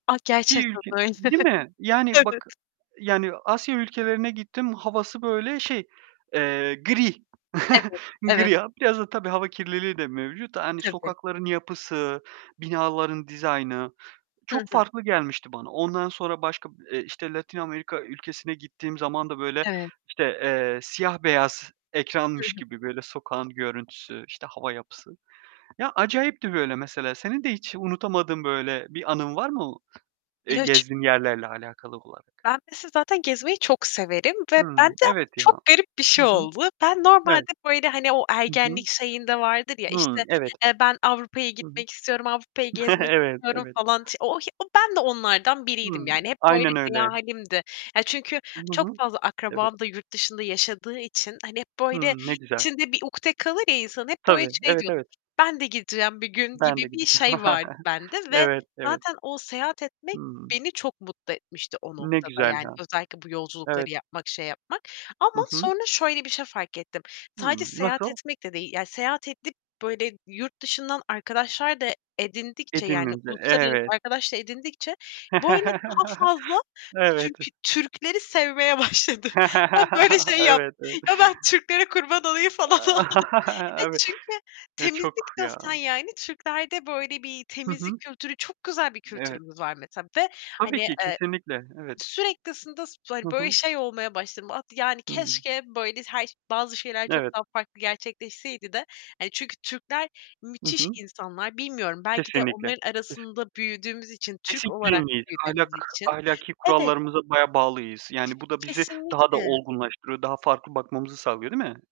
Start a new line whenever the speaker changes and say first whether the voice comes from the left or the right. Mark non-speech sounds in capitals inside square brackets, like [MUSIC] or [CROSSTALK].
left: A,
right: Bir
left: gerçekten
right: ülke
left: öyle.
right: değil mi? Yani
left: Evet.
right: bak, yani Asya ülkelerine gittim, havası böyle şey, eee gri.
left: Evet.
right: [CHUCKLES] Gri
left: Evet.
right: ya, biraz da tabii hava kirliliği de mevcut da hani,
left: Tabii.
right: sokakların yapısı, binaların dizaynı
left: Hı
right: çok
left: hı.
right: farklı gelmişti bana. Ondan sonra başka, eee, işte Latin Amerika ülkesine gittiğim zaman da böyle
left: Evet.
right: işte, eee, siyah beyaz
left: Hı
right: ekranmış gibi
left: hı.
right: böyle sokağın görüntüsü, işte hava yapısı. Ya acayipti böyle mesela, senin de hiç unutamadığın böyle bir anın var mı, e
left: Ya [UNINTELLIGIBLE]
right: gezdiğin yerlerle alakalı olarak?
left: Ben, mesela, zaten gezmeyi çok severim ve
right: Hıı.
left: bende
right: Evet ya.
left: çok garip bir şey
right: Hı hı.
left: oldu. Ben
right: Evet.
left: normalde böyle, hani, o
right: Hı
left: ergenlik
right: hı.
left: şeyinde vardır ya,
right: Hıı.
left: işte,
right: Evet.
left: "Eee, ben Avrupa'ya
right: Hı hı.
left: gitmek istiyorum, Avrupa'yı gezmek
right: [GIGGLES] Evet,
left: istiyorum."
right: evet.
left: falan t o i o ben de onlardan biriydim,
right: Hıı.
left: yani, hep böyle
right: Aynen öyle.
left: hayalimdi. Ya, çünkü
right: Hı
left: çok
right: hı,
left: fazla
right: evet.
left: akrabam da yurt dışında yaşadığı için, hani, hep böyle
right: Hıı. Ne güzel.
left: içinde bir ukde kalır ya insanın, hep böyle
right: Tabii,
left: şey
right: evet,
left: diyordum,
right: evet.
left: "Ben de gideceğim bir gün." gibi
right: Ben de
left: bir
right: gideceğim.
left: şey vardı
right: [CHUCKLES]
left: bende ve
right: Evet, evet.
left: zaten o seyahat etmek
right: Hıı.
left: beni çok mutlu etmişti o
right: Ne
left: noktada,
right: güzel
left: yani,
right: ya.
left: özellikle bu yolculukları
right: Evet.
left: yapmak, şey yapmak
right: Hı
left: ama
right: hı.
left: sonra şöyle bir şey fark ettim. Sadece
right: Hıı.
left: seyahat
right: Nasıl?
left: etmek de değil, yani, seyahat edip böyle yurt dışından arkadaşlar da edindikçe yani,
right: Edinince,
left: uluslararası
right: evet.
left: arkadaş da edindikçe böyle daha
right: [CHUCKLES]
left: fazla
right: Evet.
left: Türkü Türkleri sevmeye başladım. Ben böyle
right: [CHUCKLES]
left: şey yaptım.
right: Evet, evet.
left: "Ya, ben Türklere kurban olayım!" falan oldum.
right: [CHUCKLES]
left: E,
right: evet,
left: çünkü
right: e çok
left: temizlik, [UNINTELLIGIBLE]
right: ya.
left: yani, Türklerde böyle bir,
right: Hı
left: temizlik
right: hı.
left: kültürü, çok güzel bir
right: Evet.
left: kültürümüz var, mesela ve
right: Tabii
left: hani,
right: ki,
left: eee,
right: kesinlikle, evet.
left: sürekli, [UNINTELLIGIBLE]
right: Hı
left: hani, böyle
right: hı.
left: şey olmaya başladım, at yani,
right: Hıı.
left: "Keşke böyle s her bazı şeyler çok
right: Evet.
left: daha farklı gerçekleşseydi." de hani çünkü Türkler
right: Hı
left: müthiş
right: hı.
left: insanlar, bilmiyorum, belki de
right: Kesinlikle,
left: onların
right: kesinlikle.
left: arasında büyüdüğümüz için, Türk olarak
right: Disiplinliyiz,
left: büyüdüğümüz
right: ahlak
left: için
right: ahlaki
left: Evet.
right: kurallarımıza bayağı bağlıyız. Yani bu da bizi daha da
left: Kesinlikle.
right: olgunlaştırıyor, daha farklı bakmamızı sağlıyor değil mi?